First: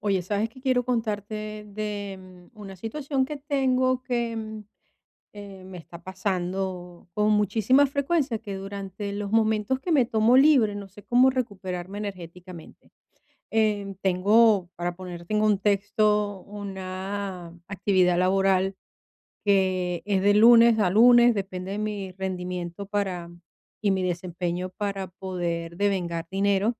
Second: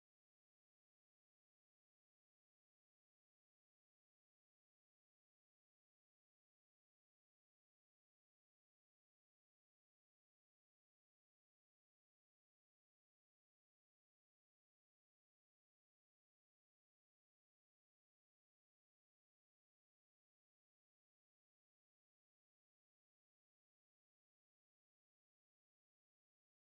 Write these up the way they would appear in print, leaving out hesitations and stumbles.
Oye, sabes que quiero contarte de una situación que me está pasando con muchísima frecuencia, que durante los momentos que me tomo libre no sé cómo recuperarme energéticamente. Tengo, para ponerte en contexto, una actividad laboral que es de lunes a lunes, depende de mi rendimiento para y mi desempeño para poder devengar dinero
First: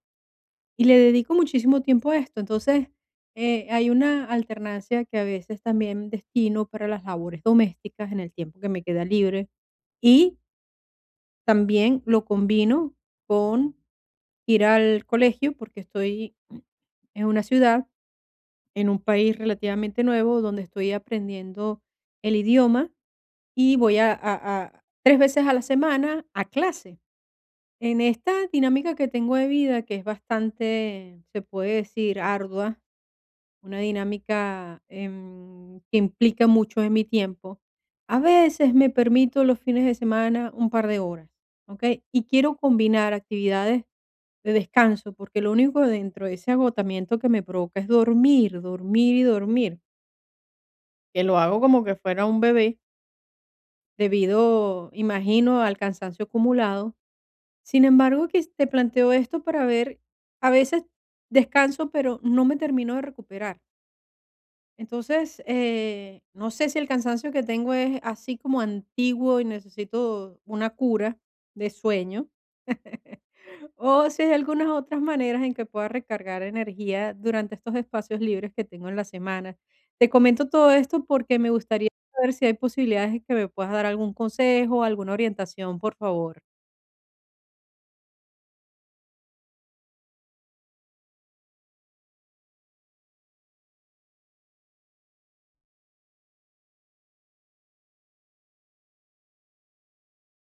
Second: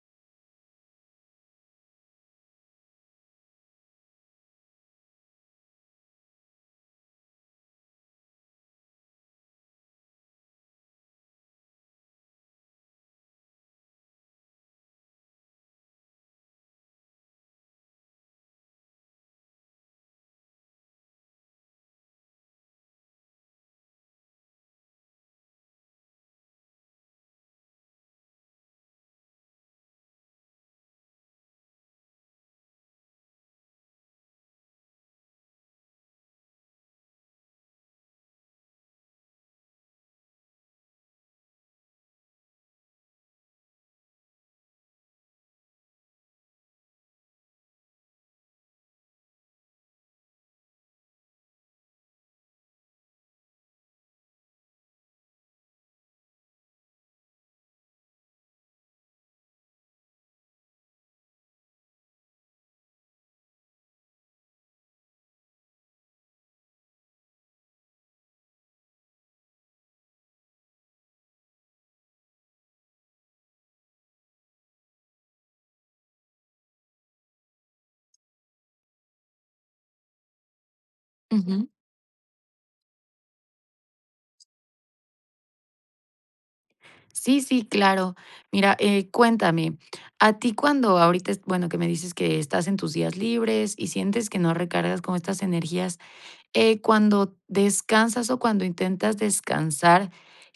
y le dedico muchísimo tiempo a esto. Entonces, hay una alternancia que a veces también destino para las labores domésticas en el tiempo que me queda libre. Y también lo combino con ir al colegio porque estoy en una ciudad, en un país relativamente nuevo, donde estoy aprendiendo el idioma y voy tres veces a la semana a clase. En esta dinámica que tengo de vida, que es bastante, se puede decir, ardua, una dinámica que implica mucho de mi tiempo, a veces me permito los fines de semana un par de horas, ¿ok? Y quiero combinar actividades de descanso, porque lo único dentro de ese agotamiento que me provoca es dormir, dormir y dormir, que lo hago como que fuera un bebé, debido, imagino, al cansancio acumulado. Sin embargo, que te planteo esto para ver, a veces descanso, pero no me termino de recuperar. Entonces, no sé si el cansancio que tengo es así como antiguo y necesito una cura de sueño, o si hay algunas otras maneras en que pueda recargar energía durante estos espacios libres que tengo en la semana. Te comento todo esto porque me Ujú. gustaría saber si hay posibilidades de que me puedas dar algún consejo, alguna orientación, por favor. Sí, sí, claro. Mira, cuéntame, a ti cuando ahorita, bueno, que me dices que estás en tus días libres y sientes que no recargas con estas energías, cuando descansas o cuando intentas descansar,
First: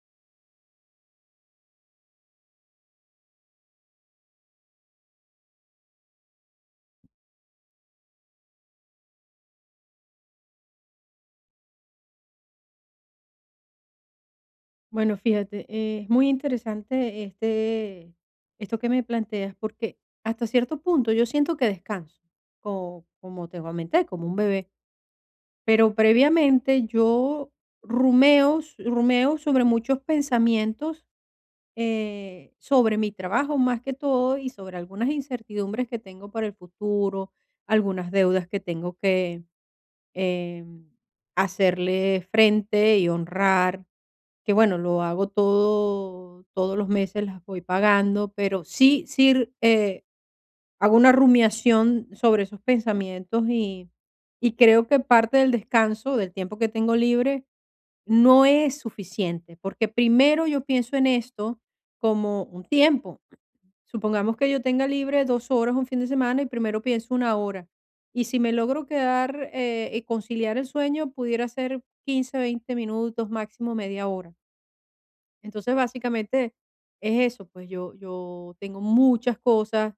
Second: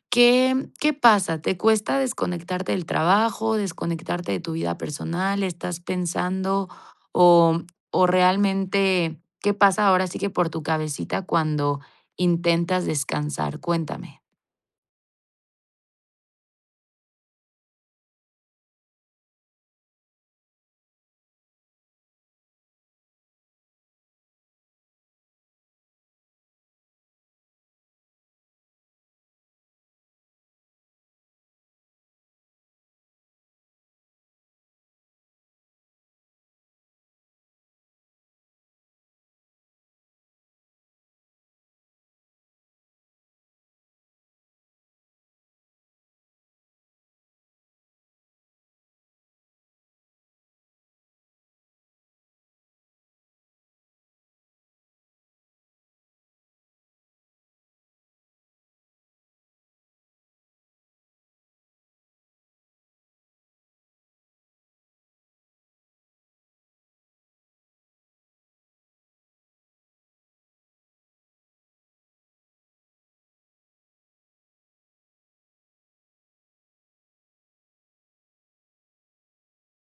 ¿qué pasa? ¿Te cuesta desconectarte del trabajo, desconectarte de tu vida personal? ¿Estás pensando o, o realmente qué pasa ahora sí que por tu cabecita cuando intentas descansar? Cuéntame. Bueno, fíjate, es muy interesante esto que me planteas, porque hasta cierto punto yo siento que descanso, como te comenté, como un bebé, pero previamente yo rumeo sobre muchos pensamientos sobre mi trabajo más que todo y sobre algunas incertidumbres que tengo para el futuro, algunas deudas que tengo que em, hacerle frente y honrar, que bueno, lo hago todo, todos los meses las voy pagando, pero sí, sí, eh, hago una rumiación sobre esos pensamientos y creo que parte del descanso, del tiempo que tengo libre, no es suficiente, porque primero yo pienso en esto, como un tiempo. Supongamos que yo tenga libre 2 horas un fin de semana y primero pienso una hora. Y si me logro quedar, y conciliar el sueño, pudiera ser 15 20 minutos, máximo media hora. Entonces, básicamente es eso, pues yo tengo muchas cosas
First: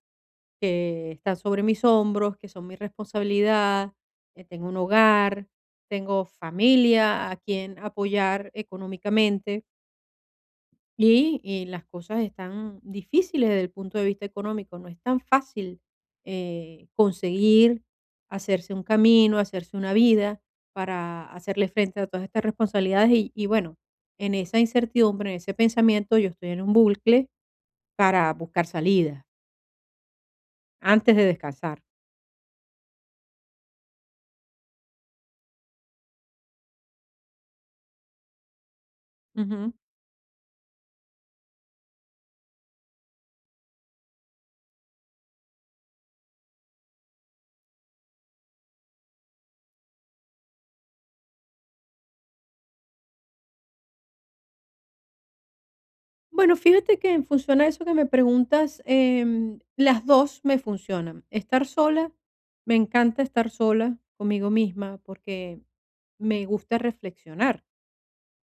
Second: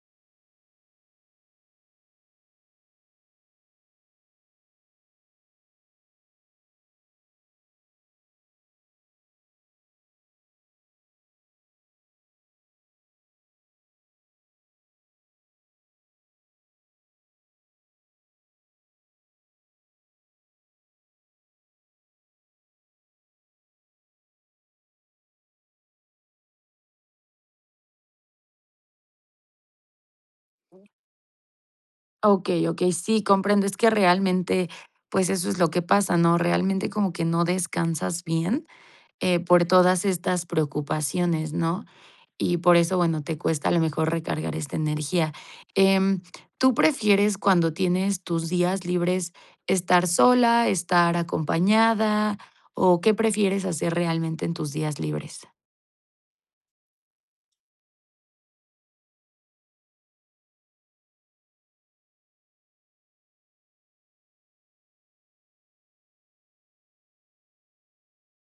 que están sobre mis hombros, que son mi responsabilidad, tengo un hogar, tengo familia a quien apoyar económicamente. Y las cosas están difíciles desde el punto de vista económico. No es tan fácil conseguir hacerse un camino, hacerse una vida para hacerle frente a todas estas responsabilidades. Y bueno, en esa incertidumbre, en ese pensamiento, yo estoy en un bucle para buscar salida antes de descansar. Okey, okey, sí, comprendo. Es que realmente, pues, eso es lo que pasa, ¿no? Realmente como que no descansas bien, por Ujú. todas estas preocupaciones, ¿no? Y por eso, bueno, te cuesta a lo mejor recargar esta energía. Em, ¿Tú prefieres cuando tienes tus días libres estar sola, estar acompañada, o qué prefieres hacer realmente en tus días libres? Bueno, fíjate que funciona eso que me preguntas, las 2 me funcionan. Estar sola, me encanta estar sola conmigo misma porque me gusta reflexionar,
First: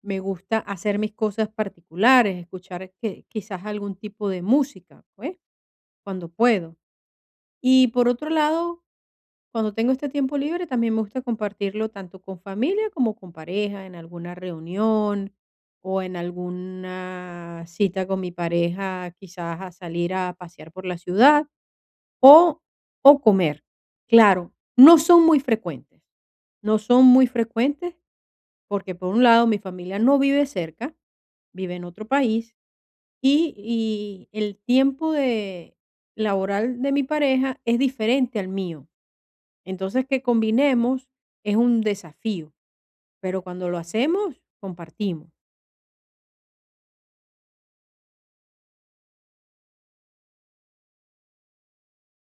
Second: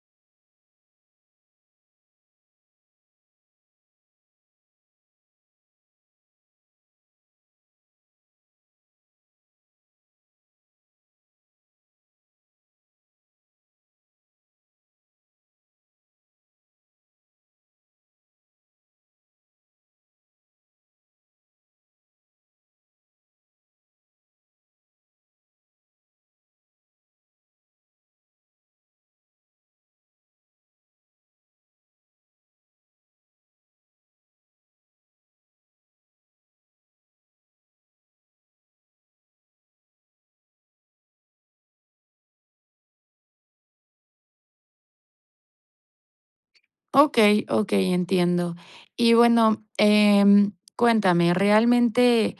me gusta hacer mis cosas particulares, escuchar que quizás algún tipo de música, ¿eh? Cuando puedo. Y por otro lado, cuando tengo este tiempo libre, también me gusta compartirlo tanto con familia como con pareja, en alguna reunión, o en alguna cita con mi pareja, quizás a salir a pasear por la ciudad o, o comer. Claro, no son muy frecuentes, no son muy frecuentes porque por un lado mi familia no vive cerca, vive en otro país y el tiempo de laboral de mi pareja es diferente al mío. Entonces que combinemos es un desafío, pero cuando lo hacemos, compartimos. Okey, okey, entiendo. Y bueno, cuéntame, ¿realmente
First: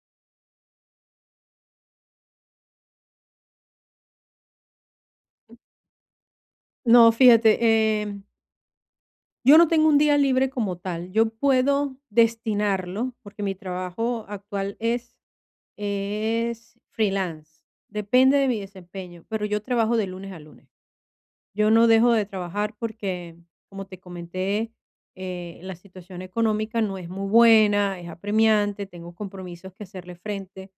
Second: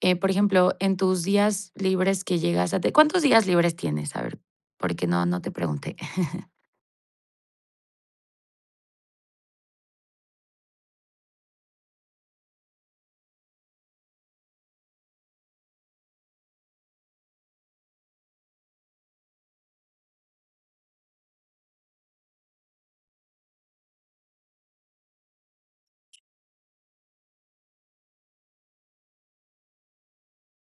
Por ejemplo, en tus días libres que llegas a te ¿cuántos días libres tienes? A ver, porque no te pregunté. No, fíjate, yo no tengo un día libre como tal. Yo puedo destinarlo, porque mi trabajo actual es, freelance. Depende de mi desempeño, pero yo trabajo de lunes a lunes. Yo no dejo de trabajar porque, como te comenté, la situación económica no es muy buena, es apremiante, tengo compromisos que hacerle frente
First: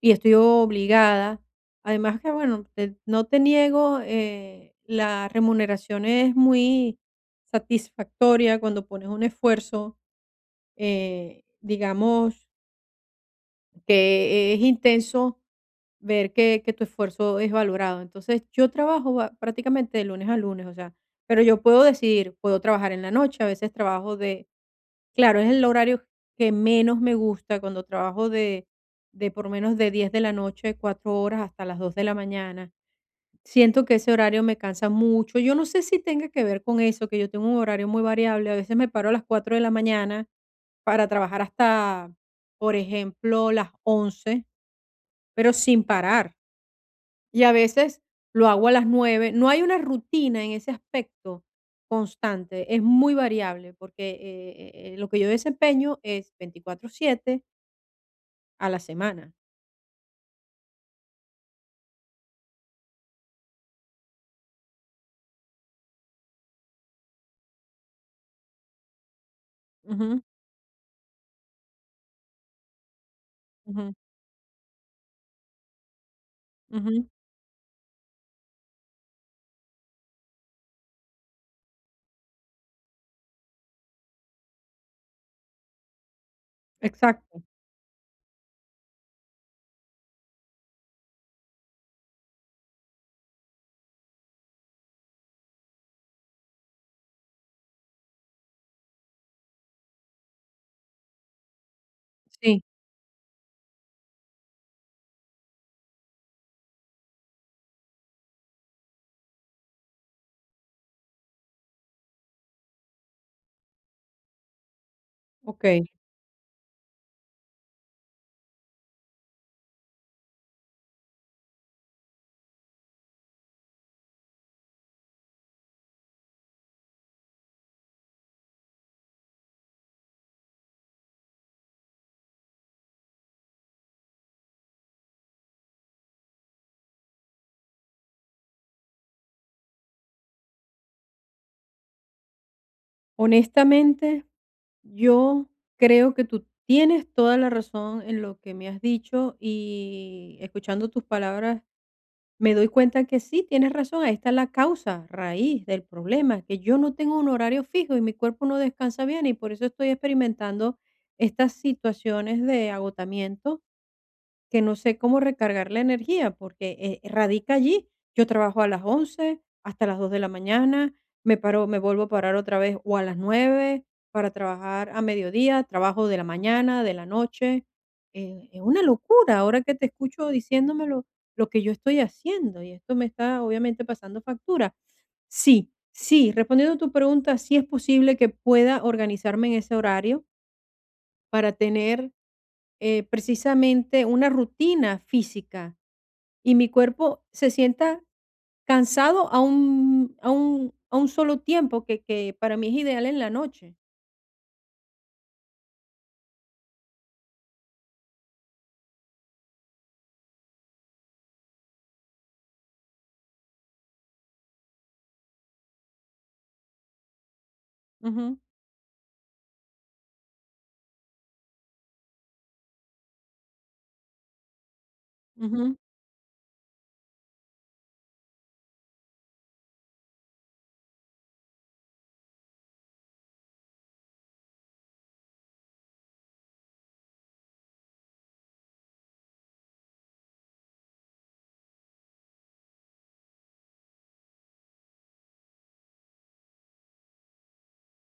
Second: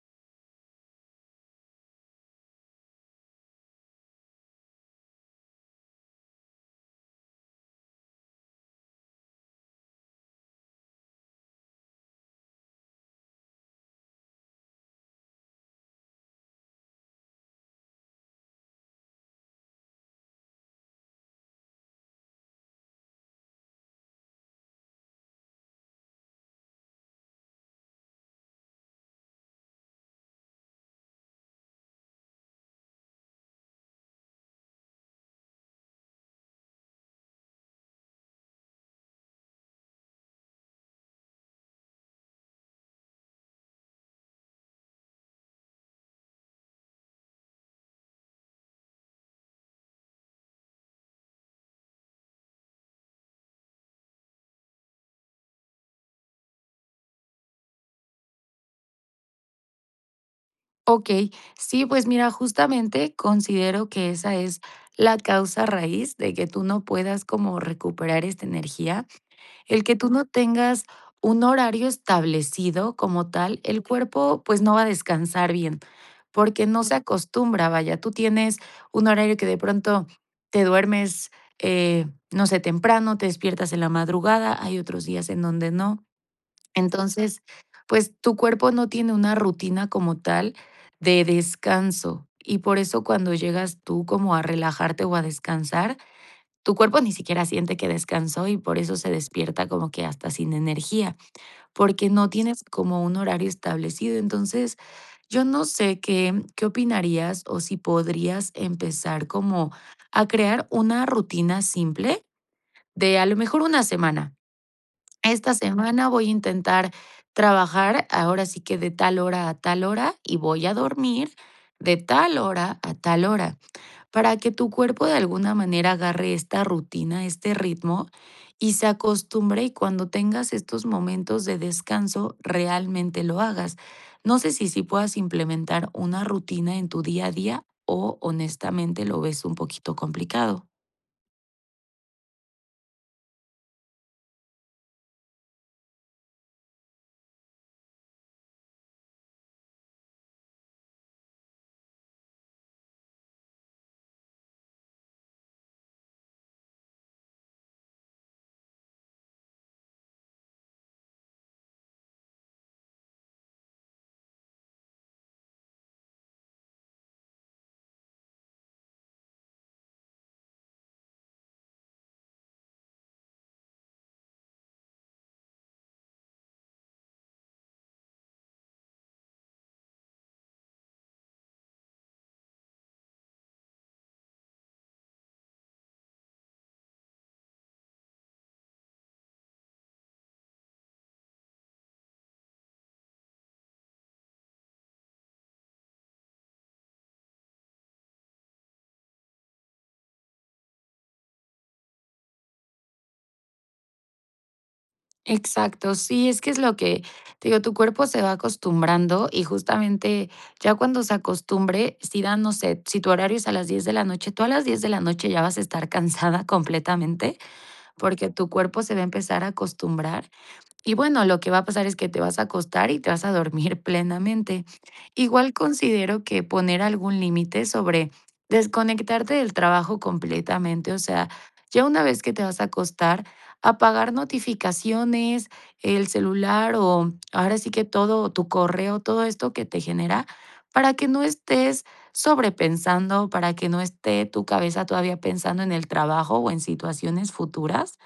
y estoy obligada. Además que, bueno, no te niego, la remuneración es muy satisfactoria cuando pones un esfuerzo, digamos, que es intenso ver que tu esfuerzo es valorado. Entonces, yo trabajo prácticamente de lunes a lunes, o sea, pero yo puedo decidir, puedo trabajar en la noche, a veces trabajo claro, es el horario que menos me gusta cuando trabajo de por lo menos de 10 de la noche, 4 horas hasta las 2 de la mañana. Siento que ese horario me cansa mucho. Yo no sé si tenga que ver con eso, que yo tengo un horario muy variable. A veces me paro a las 4 de la mañana para trabajar hasta por ejemplo, las 11, pero sin parar. Y a veces lo hago a las 9. No hay una rutina en ese aspecto constante, es muy variable, porque lo que yo desempeño es 24/7 a la semana. Okey, sí, pues mira, justamente considero que esa es la causa raíz de que tú no puedas como recuperar esta energía. El que tú Ujú, no tengas un horario establecido como tal, el ujú, cuerpo, pues, no va a descansar bien, porque no se ujú, acostumbra, vaya, tú tienes un horario que de pronto te duermes, no sé, temprano, te despiertas en la madrugada, hay otros días en donde no. Entonces, exacto. pues, tu cuerpo no tiene una rutina como tal de descanso, y por eso cuando llegas tú como a relajarte o a descansar, tu cuerpo ni siquiera siente que descansó y por eso se despierta como que hasta sin energía, porque no tienes Sí, como un horario establecido. Entonces, yo no sé qué opinarías o si podrías empezar como a crear una rutina simple de a lo mejor una semana. Esta ok. semana voy a intentar trabajar ahora sí que de tal hora a tal hora y voy a dormir de tal hora a tal hora para que tu cuerpo de alguna manera agarre esta rutina, este ritmo y se acostumbre, y cuando tengas estos momentos de descanso realmente lo hagas. No sé si puedas implementar una rutina en tu día a día o honestamente lo ves un poquito complicado. Honestamente, yo creo que tú tienes toda la razón en lo que me has dicho y escuchando tus palabras me doy cuenta que sí, tienes razón, ahí está la causa, raíz del problema, que yo no tengo un horario fijo y mi cuerpo no descansa bien y por eso estoy experimentando estas situaciones de agotamiento que no sé cómo recargar la energía, porque, radica allí. Yo trabajo a las 11 hasta las 2 de la mañana, me vuelvo a parar otra vez, o a las 9 para trabajar a mediodía, trabajo de la mañana, de la noche. Es una locura ahora que te escucho diciéndomelo, lo que yo estoy haciendo, y esto me está, obviamente, pasando factura. Sí, sí, respondiendo a tu pregunta, sí es posible que pueda organizarme en ese horario para tener, precisamente una rutina física y mi cuerpo se sienta cansado a un solo tiempo que para mí es ideal en la noche. Exacto, sí, es que es lo que te digo, tu cuerpo se va acostumbrando y justamente ya cuando se acostumbre, si dan, no sé, si tu horario es a las 10 de la noche, tú a las 10 de la noche ya vas a estar cansada completamente, porque Ujú, tu cuerpo se va a empezar a acostumbrar, y bueno, lo que va a pasar es que te vas a acostar y te vas a dormir plenamente. Igual ujú, considero que poner algún límite sobre desconectarte del trabajo completamente, o sea, ya una vez que te vas a acostar, apagar notificaciones, el celular o ahora sí que todo, tu correo, todo esto que te genera, para que no estés sobrepensando, para que no esté tu cabeza todavía pensando en el trabajo o en situaciones futuras.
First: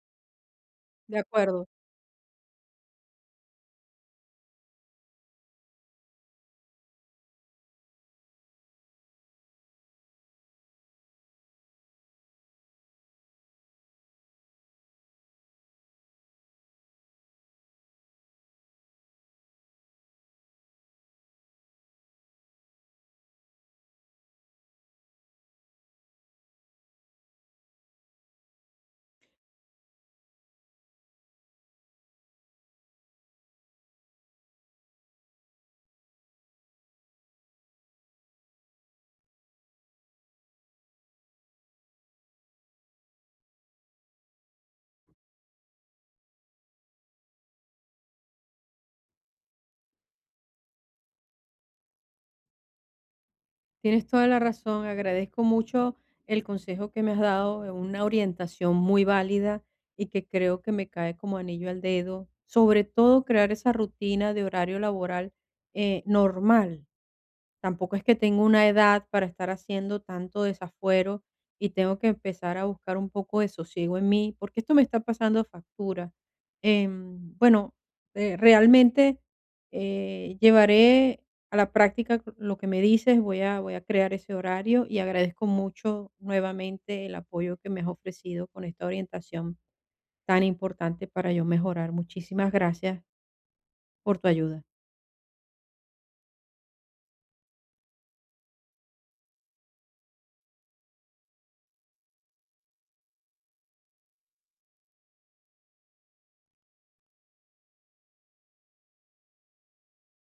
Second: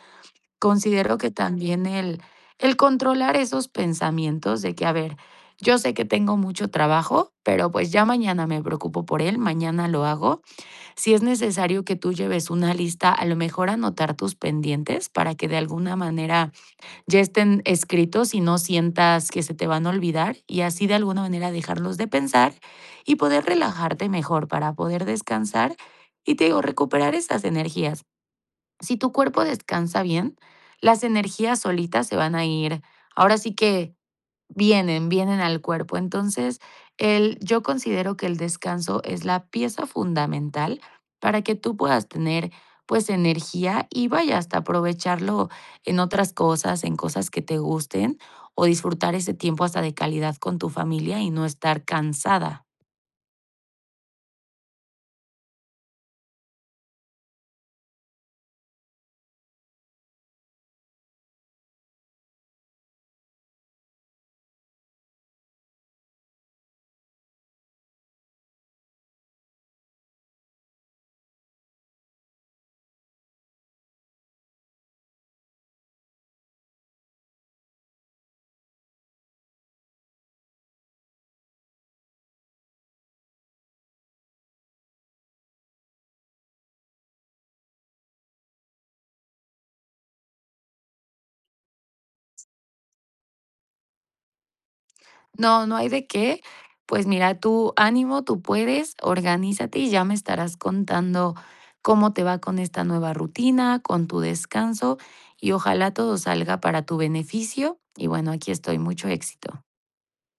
Considero de que acuerdo. también el controlar esos pensamientos de que, a ver, yo sé que tengo mucho trabajo, pero, pues, ya mañana me preocupo por él, mañana lo hago. Si es necesario que tú lleves una lista, a lo mejor anotar tus pendientes para que de alguna manera ya estén escritos y no sientas que se te van a olvidar, y así de alguna manera dejarlos de pensar y poder relajarte mejor para poder descansar y, te digo, recuperar esas energías. Si tu cuerpo descansa bien, las energías solitas se van a ir. Ahora sí que vienen, vienen al cuerpo. Entonces, el, yo considero que el descanso es la pieza fundamental para que tú puedas tener, pues, energía y vaya hasta aprovecharlo en otras cosas, en cosas que te gusten o disfrutar ese tiempo hasta de calidad con tu familia y no estar cansada. Tienes toda la razón, agradezco mucho el consejo que me has dado, es una orientación muy válida y que creo que me cae como anillo al dedo, sobre todo crear esa rutina de horario laboral, normal. Tampoco es que tengo una edad para estar haciendo tanto desafuero y tengo que empezar a buscar un poco de sosiego en mí, porque esto me está pasando factura. Bueno, realmente llevaré a la práctica lo que me dices, voy a crear ese horario y agradezco mucho nuevamente el apoyo que me has ofrecido con esta orientación tan importante para yo mejorar. Muchísimas gracias por tu ayuda. No, no hay de qué. Pues mira, tú ánimo, tú puedes, organízate y ya me estarás contando cómo te va con esta nueva rutina, con tu descanso y ojalá todo salga para tu beneficio. Y bueno, aquí estoy, mucho éxito.